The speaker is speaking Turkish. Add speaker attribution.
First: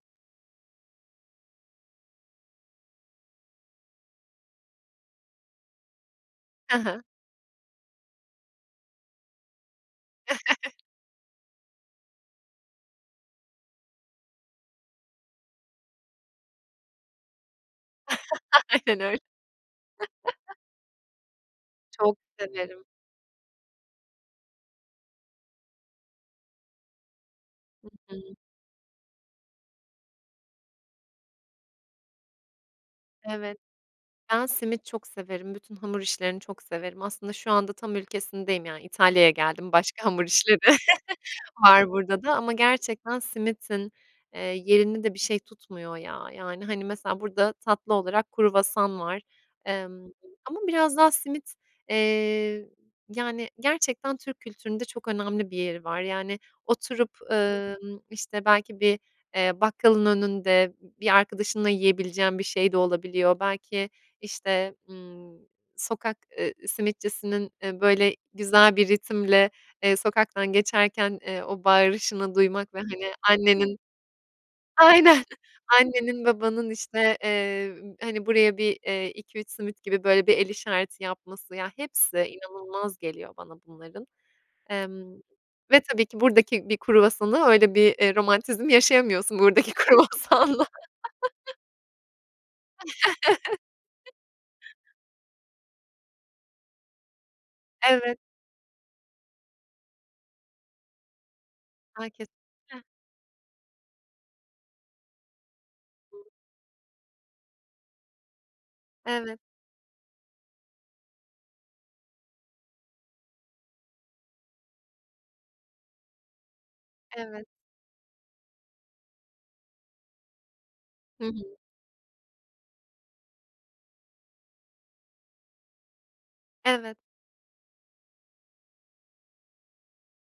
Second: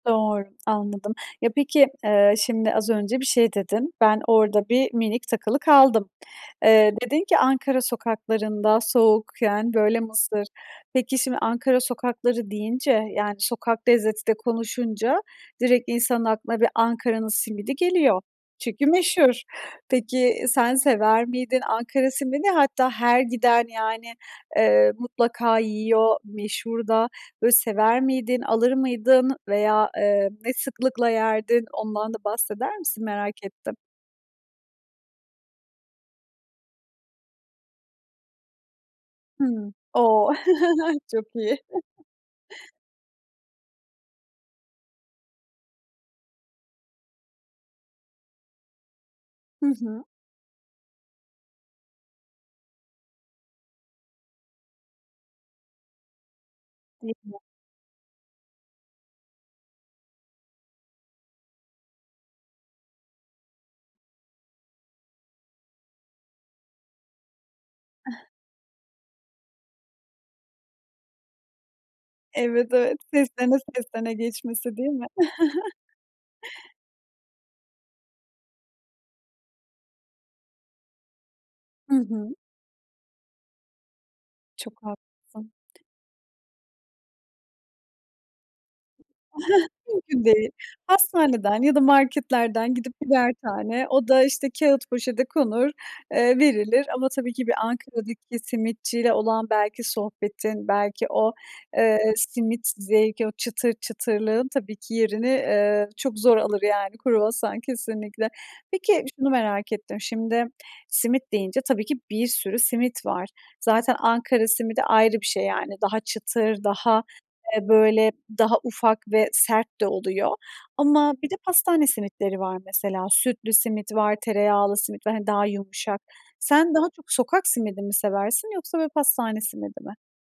Speaker 1: Doğr anladım. Ya peki, eee, şimdi az önce bir şey dedin. Ben orada bir minik takılı kaldım.
Speaker 2: Ha
Speaker 1: Eee,
Speaker 2: ha.
Speaker 1: dedin ki Ankara sokaklarında soğukken böyle mısır. Peki şimdi Ankara sokakları deyince, yani sokak lezzeti de konuşunca direkt insanın aklına bir Ankara'nın simidi geliyor çünkü
Speaker 2: Aynen öyle.
Speaker 1: meşhur. Peki sen sever miydin, Ankara
Speaker 2: Çok
Speaker 1: simidi?
Speaker 2: severim.
Speaker 1: Hatta her giden yani, ııı, mutlaka yiyor meşhur da. Böyle
Speaker 2: Hı
Speaker 1: sever
Speaker 2: hı.
Speaker 1: miydin, alır mıydın veya, eee, ne sıklıkla yerdin? Ondan da bahseder misin? Merak
Speaker 2: Evet,
Speaker 1: ettim.
Speaker 2: ben simit çok severim, bütün hamur işlerini çok severim. Aslında şu anda tam ülkesindeyim yani İtalya'ya geldim.
Speaker 1: Hımm.
Speaker 2: Başka hamur
Speaker 1: O!
Speaker 2: işleri
Speaker 1: Çok iyi.
Speaker 2: var burada da ama gerçekten simitin, eee, yerini de bir şey tutmuyor ya. Yani hani mesela burada tatlı olarak kruvasan var,
Speaker 1: Hı hı.
Speaker 2: emm, ama biraz daha simit, eee, yani gerçekten Türk kültüründe çok önemli bir yeri var. Yani oturup,
Speaker 1: Değil mi?
Speaker 2: ımm, işte belki bir, eee, bakkalın önünde b bir arkadaşınla yiyebileceğin bir şey de olabiliyor. Belki işte, ımm, sokak, ııı, simitçisinin, eee, böyle güzel bir ritimle, eee, sokaktan geçerken eee o bağırışını
Speaker 1: Evet,
Speaker 2: duymak ve
Speaker 1: evet.
Speaker 2: hani
Speaker 1: Seslene
Speaker 2: annenin,
Speaker 1: seslene geçmesi değil mi?
Speaker 2: aynen, annenin babanın işte, eee, hani buraya bir, eee, iki üç simit gibi böyle bir el işareti yapması, ya
Speaker 1: Hı
Speaker 2: hepsi
Speaker 1: hı.
Speaker 2: inanılmaz geliyor bana bunların,
Speaker 1: Çok
Speaker 2: emm,
Speaker 1: haklısın.
Speaker 2: ve tabii ki buradaki bir kruvasanı öyle bir, eee, romantizm yaşayamıyorsun buradaki
Speaker 1: Mümkün değil.
Speaker 2: kruvasanla.
Speaker 1: Hastaneden ya da marketlerden gidip birer tane, o da işte kağıt poşete konur, eee, verilir ama tabii ki bir
Speaker 2: Evet.
Speaker 1: Ankara'daki simitçiyle olan belki sohbetin, belki o, eee,
Speaker 2: A
Speaker 1: simit
Speaker 2: kesinlikle!
Speaker 1: zevki, o çıtır çıtırlığın tabii ki yerini, eee, çok zor alır yani kruvasan kesinlikle. Peki şunu
Speaker 2: Evet.
Speaker 1: merak ettim. Şimdi simit deyince tabii ki bir sürü simit var. Zaten Ankara simidi ayrı bir şey yani. Daha çıtır, daha,
Speaker 2: Evet.
Speaker 1: eee, böyle daha ufak ve sert de oluyor ama
Speaker 2: Hı
Speaker 1: bir de
Speaker 2: hı.
Speaker 1: pastane simitleri var mesela. Sütlü simit var, tereyağlı simit var, hani daha yumuşak. Sen daha
Speaker 2: Evet.
Speaker 1: çok sokak simidi mi seversin yoksa böyle pastane simidi mi?